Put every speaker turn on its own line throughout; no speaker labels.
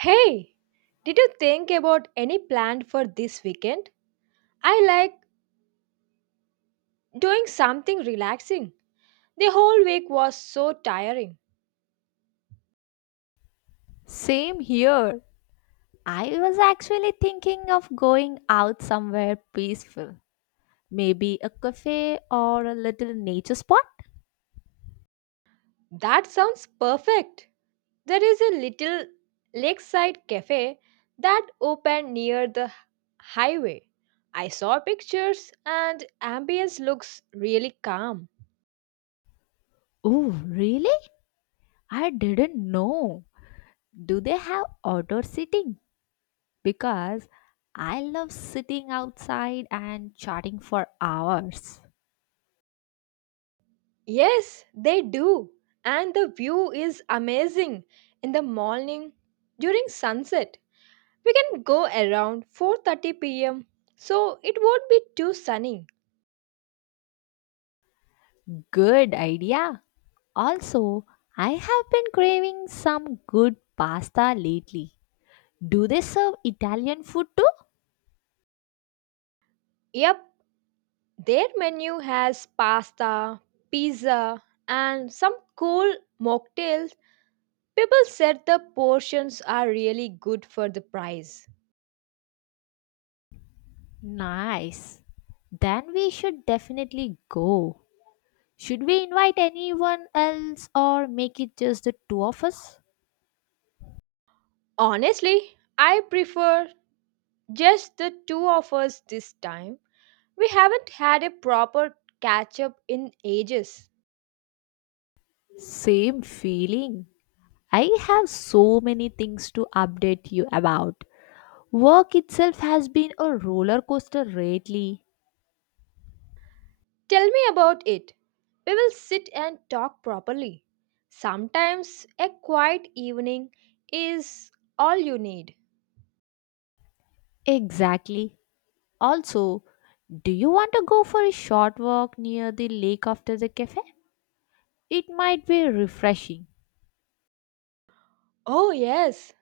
Hey, did you think about any plan for this weekend? I like doing something relaxing. The whole week was so tiring.
Same here. I was actually thinking of going out somewhere peaceful. Maybe a cafe or a little nature spot.
That sounds perfect. There is a little lakeside cafe that opened near the highway. I saw pictures and ambience looks really calm.
Oh, really? I didn't know. Do they have outdoor seating? Because I love sitting outside and chatting for hours.
Yes, they do. And the view is amazing in the morning during sunset. We can go around 4:30 p.m. so it won't be too sunny.
Good idea. Also, I have been craving some good pasta lately. Do they serve Italian food too?
Yep, their menu has pasta, pizza, and some cool mocktails. People said the portions are really good for the price.
Nice. Then we should definitely go. Should we invite anyone else or make it just the two of us?
Honestly, I prefer just the two of us this time. We haven't had a proper catch up in ages.
Same feeling. I have so many things to update you about. Work itself has been a roller coaster lately.
Tell me about it. We will sit and talk properly. Sometimes a quiet evening is all you need.
Exactly. Also, do you want to go for a short walk near the lake after the cafe? It might be refreshing.
Oh, yes,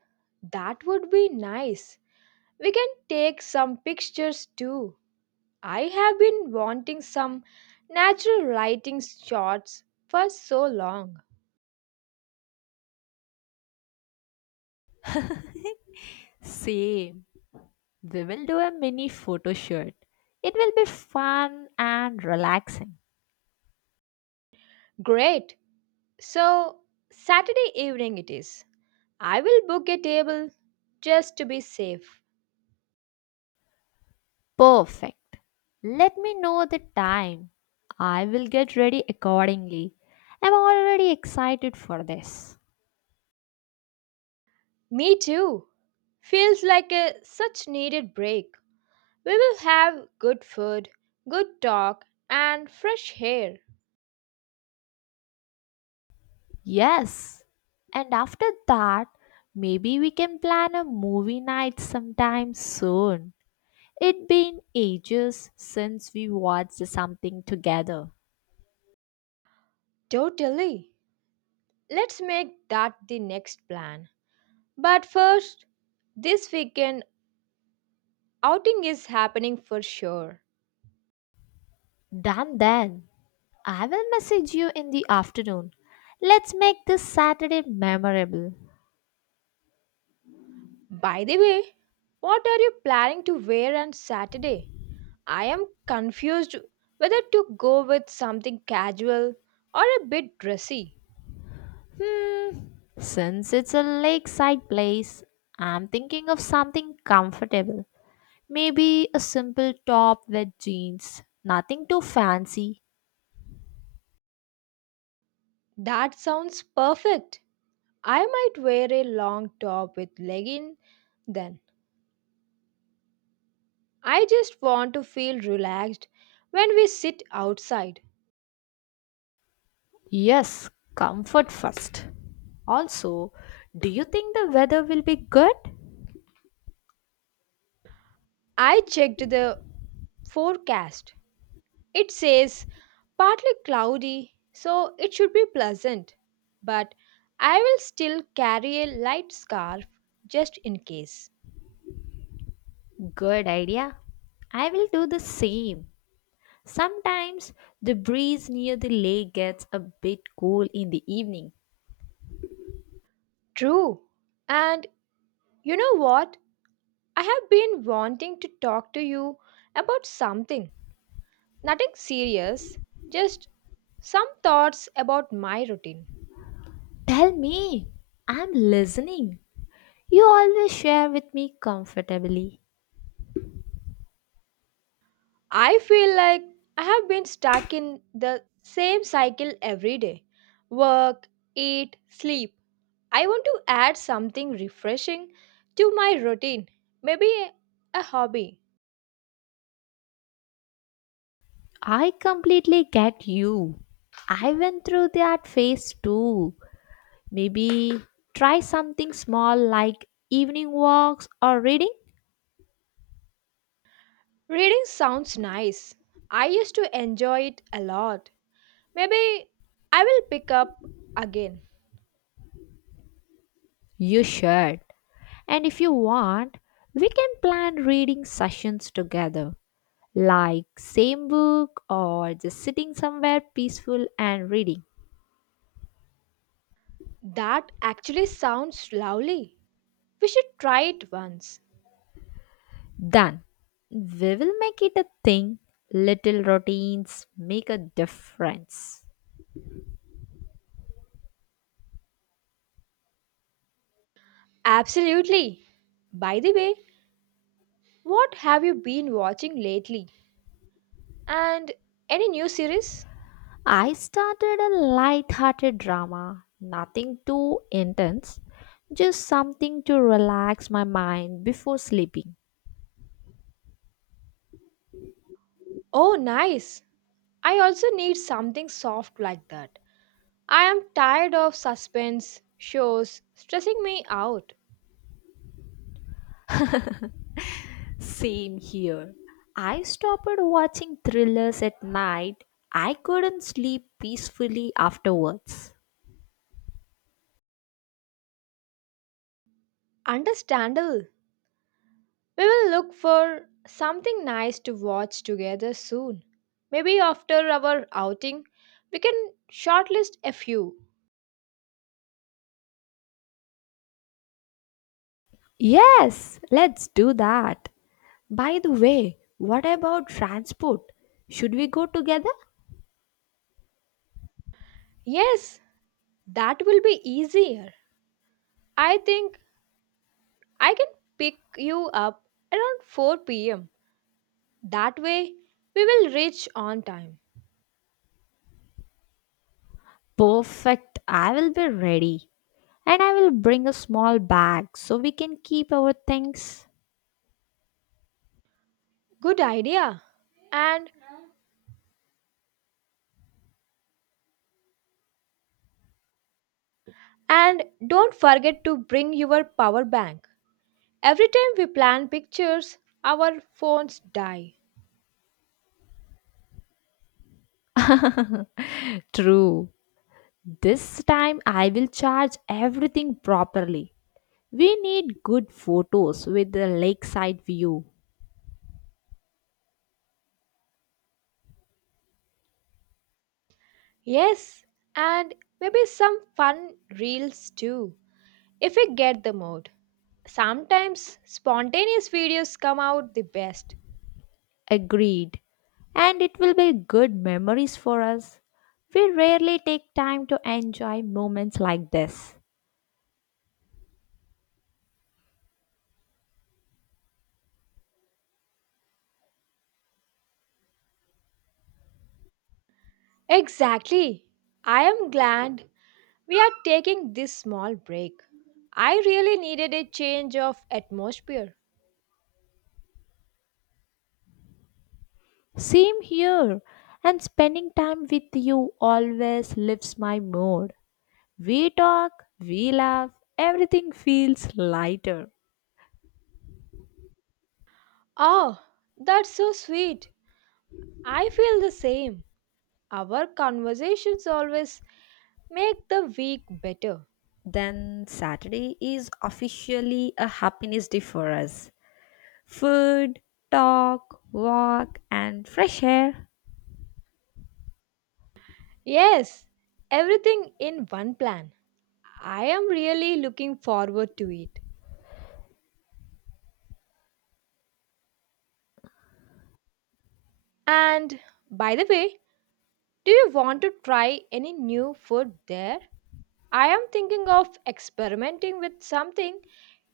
that would be nice. We can take some pictures too. I have been wanting some natural lighting shots for so long.
Same. We will do a mini photo shoot. It will be fun and relaxing.
Great. So, Saturday evening it is. I will book a table just to be safe.
Perfect. Let me know the time. I will get ready accordingly. I'm already excited for this.
Me too. Feels like a such needed break. We will have good food, good talk, and fresh air.
Yes. And after that, maybe we can plan a movie night sometime soon. It been ages since we watched something together.
Totally. Let's make that the next plan. But first, this weekend outing is happening for sure.
Done then. I will message you in the afternoon. Let's make this Saturday memorable.
By the way, what are you planning to wear on Saturday? I am confused whether to go with something casual or a bit dressy.
Hmm. Since it's a lakeside place, I'm thinking of something comfortable. Maybe a simple top with jeans. Nothing too fancy.
That sounds perfect. I might wear a long top with leggings then. I just want to feel relaxed when we sit outside.
Yes, comfort first. Also, do you think the weather will be good?
I checked the forecast. It says partly cloudy, so it should be pleasant. But I will still carry a light scarf just in case.
Good idea. I will do the same. Sometimes the breeze near the lake gets a bit cool in the evening.
True. And you know what? I have been wanting to talk to you about something. Nothing serious, just some thoughts about my routine.
Tell me, I'm listening. You always share with me comfortably.
I feel like I have been stuck in the same cycle every day work, eat, sleep. I want to add something refreshing to my routine, maybe a hobby.
I completely get you. I went through that phase too. Maybe try something small like evening walks or reading?
Reading sounds nice. I used to enjoy it a lot. Maybe I will pick up again.
You should. And if you want, we can plan reading sessions together, like same book or just sitting somewhere peaceful and reading.
That actually sounds lovely. We should try it once.
Done. We will make it a thing. Little routines make a difference.
Absolutely. By the way, what have you been watching lately? And any new series?
I started a light-hearted drama, nothing too intense, just something to relax my mind before sleeping.
Oh, nice. I also need something soft like that. I am tired of suspense shows stressing me out.
Same here. I stopped watching thrillers at night. I couldn't sleep peacefully afterwards.
Understandable. We will look for something nice to watch together soon. Maybe after our outing, we can shortlist a few.
Yes, let's do that. By the way, what about transport? Should we go together?
Yes, that will be easier. I think I can pick you up around 4 pm. That way, we will reach on time.
Perfect. I will be ready. And I will bring a small bag so we can keep our things.
Good idea. And and don't forget to bring your power bank. Every time we plan pictures, our phones die.
True. This time I will charge everything properly. We need good photos with the lakeside view.
Yes, and maybe some fun reels too, if we get the mode. Sometimes spontaneous videos come out the best.
Agreed. And it will be good memories for us. We rarely take time to enjoy moments like this.
Exactly. I am glad we are taking this small break. I really needed a change of atmosphere.
Same here. And spending time with you always lifts my mood. We talk, we laugh, everything feels lighter.
Oh, that's so sweet. I feel the same. Our conversations always make the week better.
Then Saturday is officially a happiness day for us. Food, talk, walk, and fresh air.
Yes, everything in one plan. I am really looking forward to it. And by the way, do you want to try any new food there? I am thinking of experimenting with something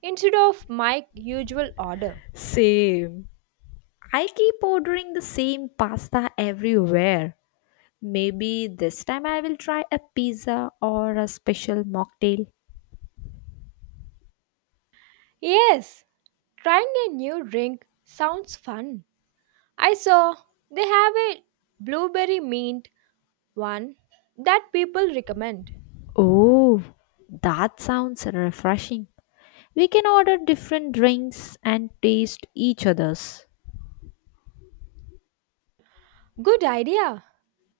instead of my usual order.
Same. I keep ordering the same pasta everywhere. Maybe this time I will try a pizza or a special mocktail.
Yes, trying a new drink sounds fun. I saw they have a blueberry mint one that people recommend.
Oh, that sounds refreshing. We can order different drinks and taste each other's.
Good idea.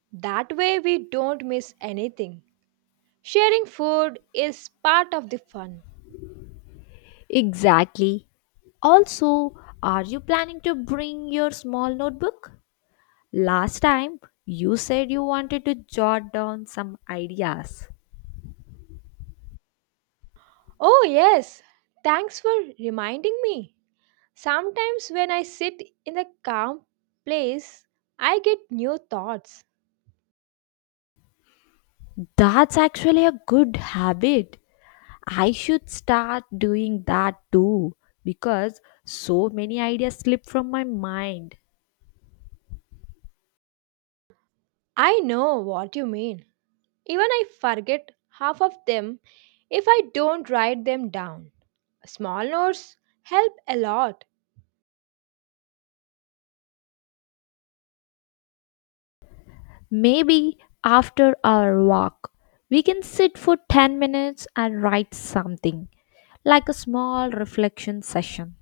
That way we don't miss anything. Sharing food is part of the fun.
Exactly. Also, are you planning to bring your small notebook? Last time you said you wanted to jot down some ideas.
Oh, yes. Thanks for reminding me. Sometimes when I sit in a calm place, I get new thoughts.
That's actually a good habit. I should start doing that too because so many ideas slip from my mind.
I know what you mean. Even I forget half of them if I don't write them down. Small notes help a lot.
Maybe after our walk, we can sit for 10 minutes and write something like a small reflection session.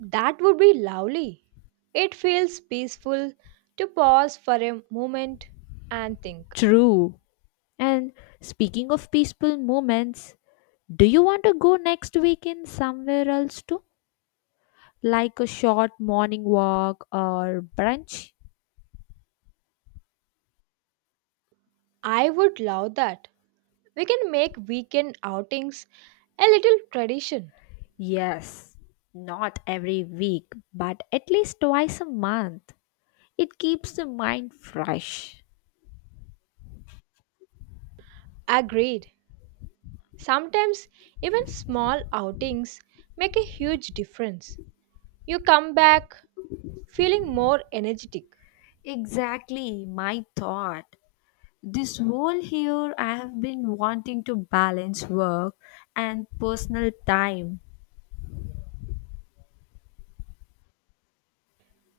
That would be lovely. It feels peaceful to pause for a moment and think.
True. And speaking of peaceful moments, do you want to go next weekend somewhere else too? Like a short morning walk or brunch?
I would love that. We can make weekend outings a little tradition.
Yes, not every week, but at least twice a month. It keeps the mind fresh.
Agreed. Sometimes even small outings make a huge difference. You come back feeling more energetic.
Exactly my thought. This whole year, I have been wanting to balance work and personal time.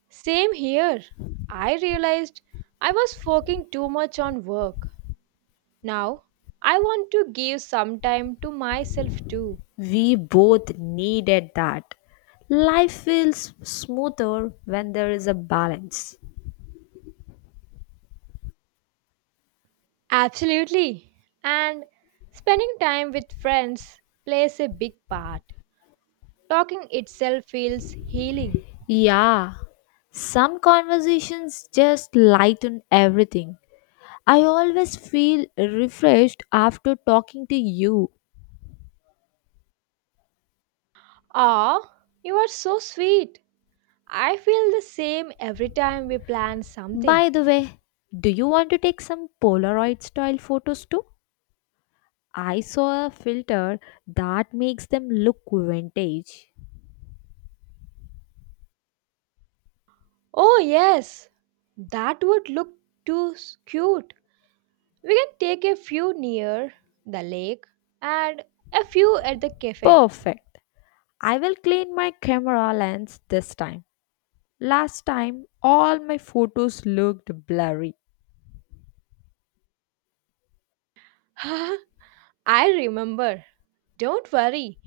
Same here. I realized I was focusing too much on work. Now, I want to give some time to myself too.
We both needed that. Life feels smoother when there is a balance.
Absolutely. And spending time with friends plays a big part. Talking itself feels healing.
Yeah, some conversations just lighten everything. I always feel refreshed after talking to you.
Ah, you are so sweet. I feel the same every time we plan something.
By the way, do you want to take some Polaroid style photos too? I saw a filter that makes them look vintage.
Oh, yes, that would look too cute. We can take a few near the lake and a few at the cafe.
Perfect. I will clean my camera lens this time. Last time, all my photos looked blurry.
I remember. Don't worry.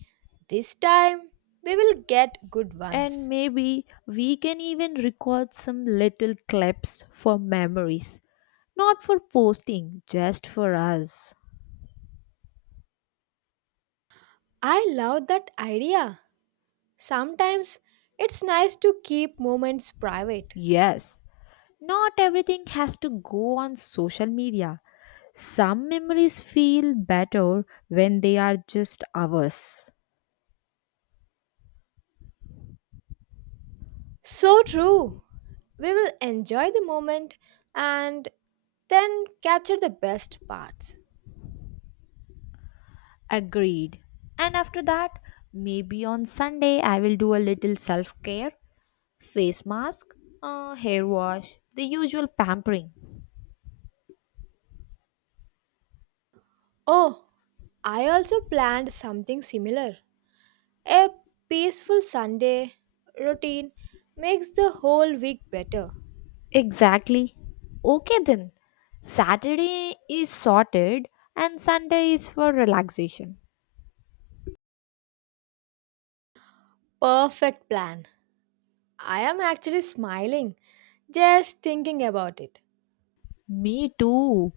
This time we will get good
And
ones.
maybe we can even record some little clips for memories. Not for posting, just for us.
I love that idea. Sometimes it's nice to keep moments private.
Yes, not everything has to go on social media. Some memories feel better when they are just ours.
So true. We will enjoy the moment and then capture the best parts.
Agreed. And after that, maybe on Sunday I will do a little self care. Face mask, hair wash, the usual pampering.
Oh, I also planned something similar. A peaceful Sunday routine makes the whole week better.
Exactly. Okay then, Saturday is sorted and Sunday is for relaxation.
Perfect plan. I am actually smiling just thinking about it.
Me too.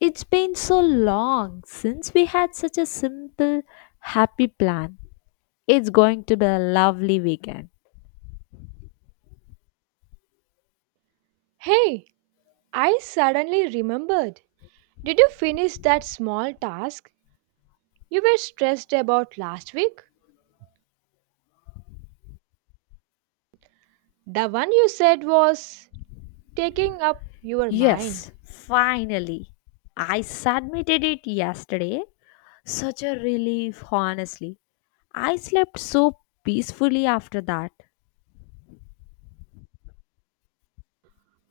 It's been so long since we had such a simple, happy plan. It's going to be a lovely weekend.
Hey, I suddenly remembered. Did you finish that small task you were stressed about last week? The one you said was taking up your mind.
Yes, finally. I submitted it yesterday. Such a relief, honestly. I slept so peacefully after that.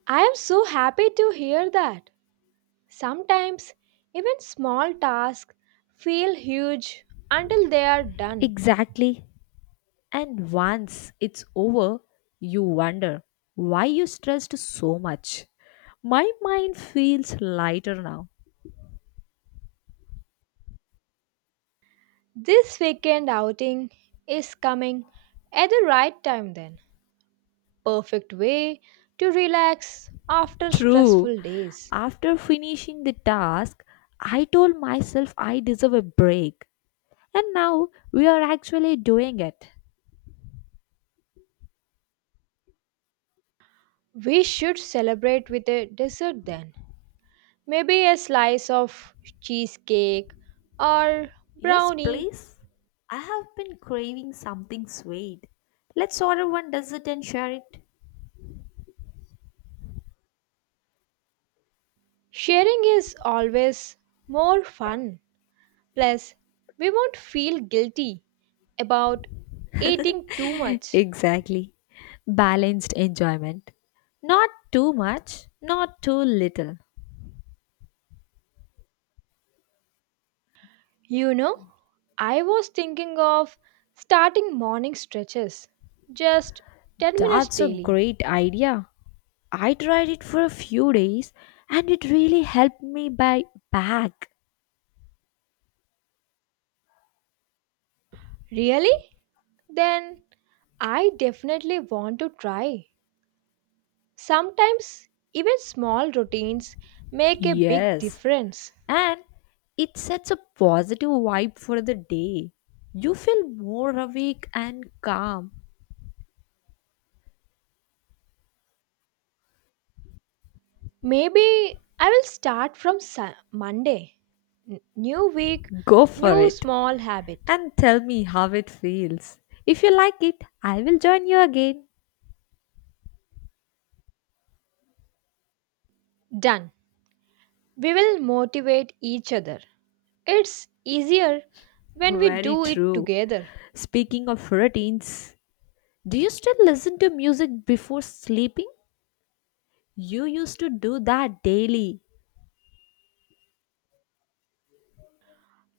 I am so happy to hear that. Sometimes even small tasks feel huge until they are done.
Exactly. And once it's over, you wonder why you stressed so much. My mind feels lighter now.
This weekend outing is coming at the right time then. Perfect way to relax after
True.
stressful days.
After finishing the task, I told myself I deserve a break. And now we are actually doing it.
We should celebrate with a dessert then. Maybe a slice of cheesecake or
Yes,
brownie.
please. I have been craving something sweet. Let's order one dessert and share it.
Sharing is always more fun. Plus, we won't feel guilty about eating too much.
Exactly. Balanced enjoyment. Not too much, not too little.
You know, I was thinking of starting morning stretches, just 10 minutes
That's a
daily.
great idea. I tried it for a few days and it really helped me buy back.
Really? Then I definitely want to try. Sometimes even small routines make a big
Yes.
difference.
And it sets a positive vibe for the day. You feel more awake and calm.
Maybe I will start from Monday. New week,
Go for
new
it
small habit.
and tell me how it feels. If you like it, I will join you again.
Done. We will motivate each other. It's easier when we
Very
do it
true.
together.
Speaking of routines, do you still listen to music before sleeping? You used to do that daily.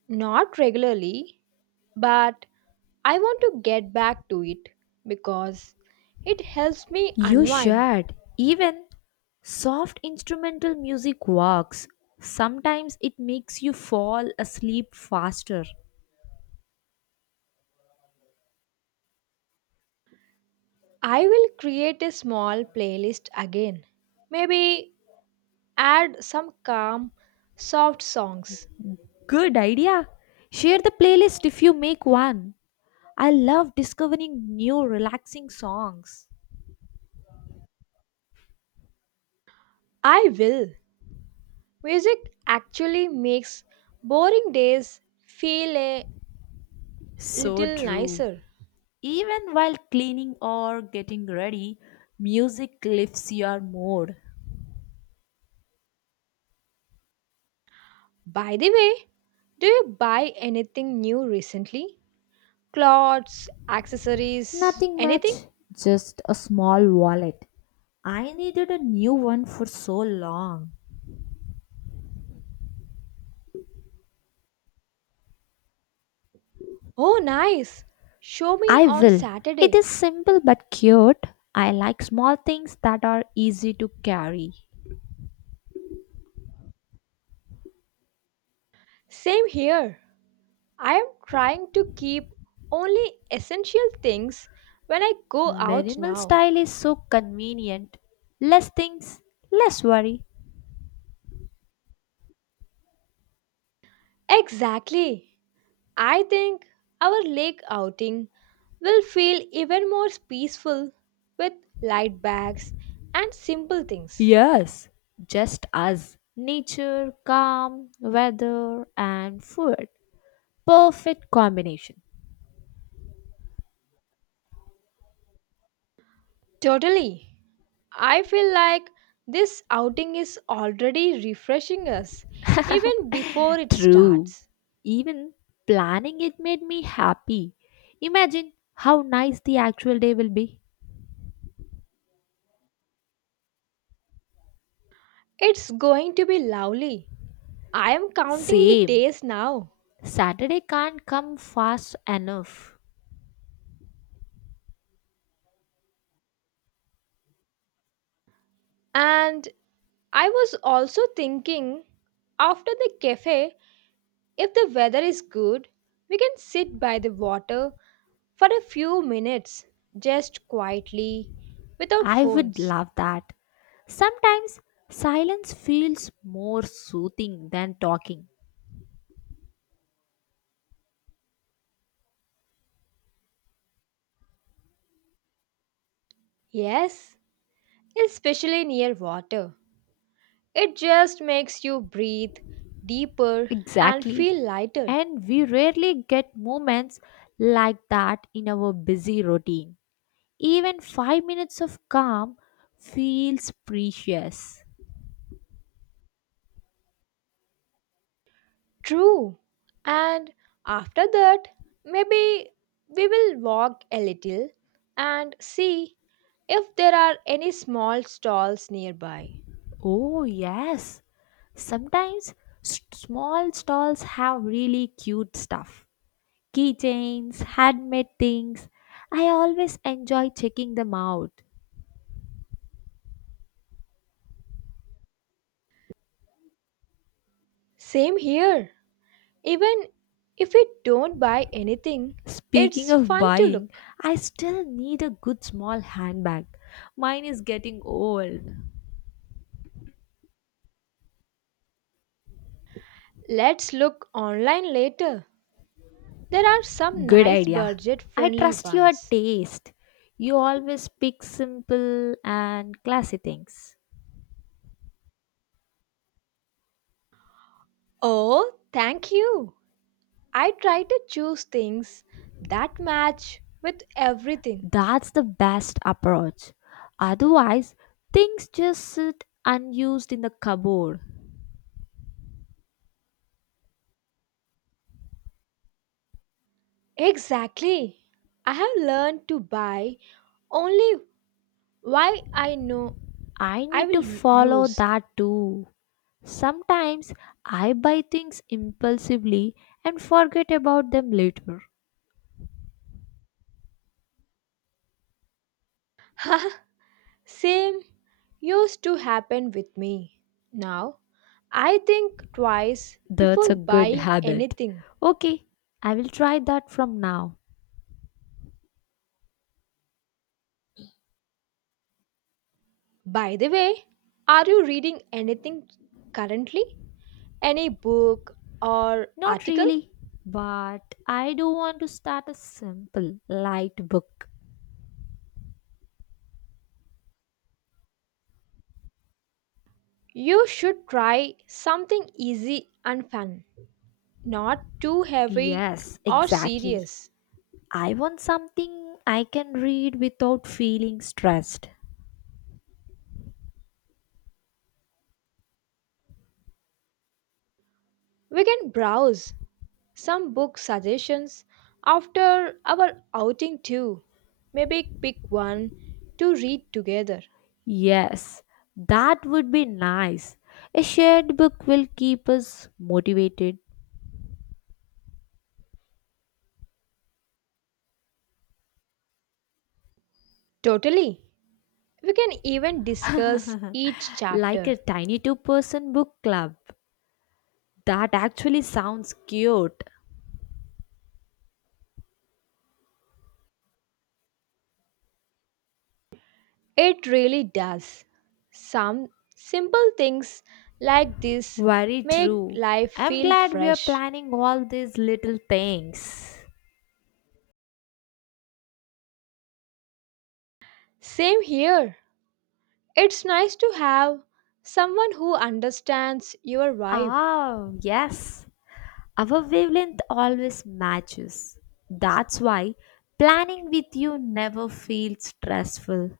Not regularly, but I want to get back to it because it helps me
You
unwind.
should. Even soft instrumental music works. Sometimes it makes you fall asleep faster.
I will create a small playlist again. Maybe add some calm, soft songs.
Good idea. Share the playlist if you make one. I love discovering new relaxing songs.
I will. Music actually makes boring days feel a
So
little
true.
nicer.
Even while cleaning or getting ready, music lifts your mood.
By the way, do you buy anything new recently? Clothes, accessories,
Nothing
anything?
much, just a small wallet. I needed a new one for so long.
Oh, nice! Show me
I
on
will. It is
Saturday.
simple but cute. I like small things that are easy to carry.
Same here. I am trying to keep only essential things when I go out
Minimal
now.
style is so convenient. Less things, less worry.
Exactly. I think our lake outing will feel even more peaceful with light bags and simple things.
Yes, just us. Nature, calm, weather, and food. Perfect combination.
Totally. I feel like this outing is already refreshing us even before it
True.
starts.
Even planning it made me happy. Imagine how nice the actual day will be.
It's going to be lovely. I am counting the
Same.
days now.
Saturday can't come fast enough.
And I was also thinking after the cafe, if the weather is good, we can sit by the water for a few minutes, just quietly, without
I would
phones.
love that. Sometimes silence feels more soothing than talking.
Yes, especially near water. It just makes you breathe deeper and
Exactly.
feel lighter.
And we rarely get moments like that in our busy routine. Even 5 minutes of calm feels precious.
True. And after that, maybe we will walk a little and see if there are any small stalls nearby.
Oh, yes. Sometimes small stalls have really cute stuff, keychains, handmade things. I always enjoy checking them out.
Same here. Even if we don't buy anything,
Speaking
it's
of
fun to
buying,
look.
I still need a good small handbag. Mine is getting old.
Let's look online later. There are some
Good
nice
idea.
budget
I
friendly
trust your
ones.
taste. You always pick simple and classy things.
Oh, thank you. I try to choose things that match with everything.
That's the best approach. Otherwise, things just sit unused in the cupboard.
Exactly. I have learned to buy only why I know
I
I
need to
will
follow
use.
that too. Sometimes I buy things impulsively and forget about them later.
Same used to happen with me. Now, I think twice
That's
before
a good
buying
habit.
anything.
Okay, I will try that from now.
By the way, are you reading anything currently? Any book or
Not
article?
really, but I do want to start a simple, light book.
You should try something easy and fun, not too heavy
Yes,
or
exactly.
serious.
I want something I can read without feeling stressed.
We can browse some book suggestions after our outing too. Maybe pick one to read together.
Yes, that would be nice. A shared book will keep us motivated,
Totally. We can even discuss each
like a
chapter.
tiny two-person book club. That actually sounds cute.
It really does. Some simple things like this
Very
make
true.
life
I'm
feel
glad we are
fresh.
planning all these little things.
Same here. It's nice to have someone who understands your vibe.
Ah, yes. Our wavelength always matches. That's why planning with you never feels stressful.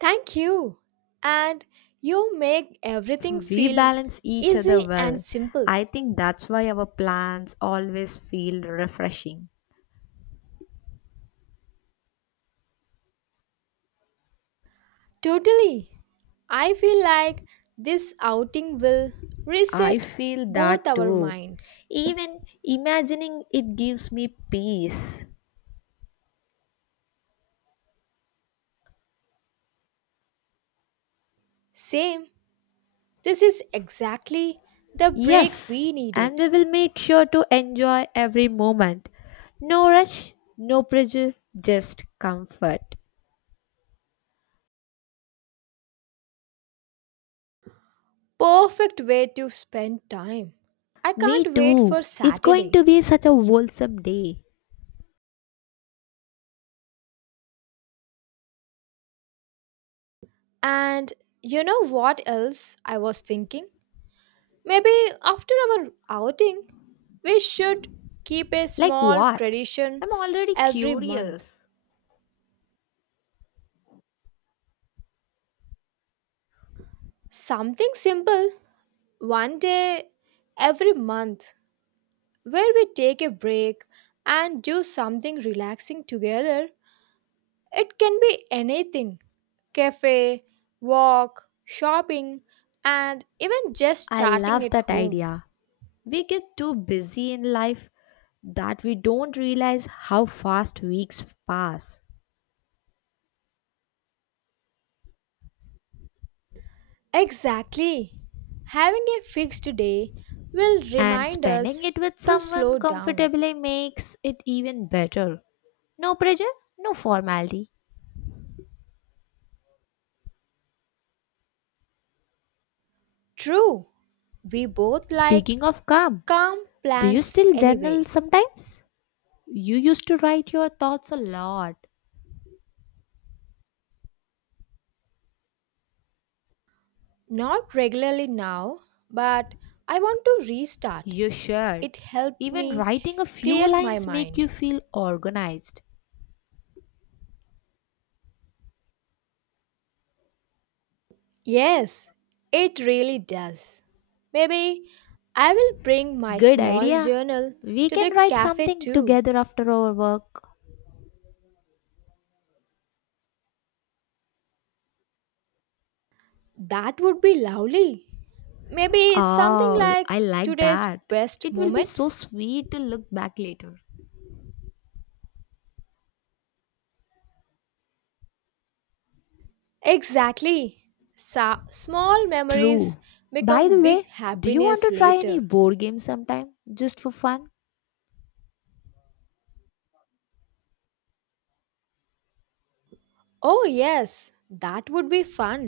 Thank you. And you make everything
We
feel
balance each other
easy and
well.
simple.
I think that's why our plans always feel refreshing.
Totally. I feel like this outing will
I
reset
feel
both
that
our
too.
minds.
Even imagining it gives me peace.
Same. This is exactly the break
Yes,
we
and
needed.
we will make sure to enjoy every moment. No rush, no pressure, just comfort.
Perfect way to spend time. I
Me
can't wait for
too. It's going
Saturday.
to be such a wholesome day.
And you know what else I was thinking? Maybe after our outing, we should keep a
Like
small
what?
tradition
I'm already
every month.
curious.
Something simple, one day every month, where we take a break and do something relaxing together. It can be anything cafe, walk, shopping, and even just
I
chatting
love
at
that
home.
idea. We get too busy in life that we don't realize how fast weeks pass.
Exactly. Having a fixed day will
And
remind
spending
us
it with
to
someone
slow down.
comfortably makes it even better. No pressure, no formality.
True, we both like
Speaking of calm,
calm
do you
plans
still journal
anyway.
sometimes? You used to write your thoughts a lot.
Not regularly now, but I want to restart.
You should.
It helped
Even
me
writing a few
clear my
lines make
mind.
you feel organized.
Yes, it really does. Maybe I will bring my
Good
small
idea.
journal
We
to
can
the
write
cafe
something
too.
together after our work.
That would be lovely. Maybe something
Oh,
like
I like
today's
that.
best
It will be so
moments.
sweet to look back later.
Exactly. Small memories
True. By
become
the
big
way, do you want
happiness
to try any
later.
board game sometime just for fun?
Oh, yes, that would be fun.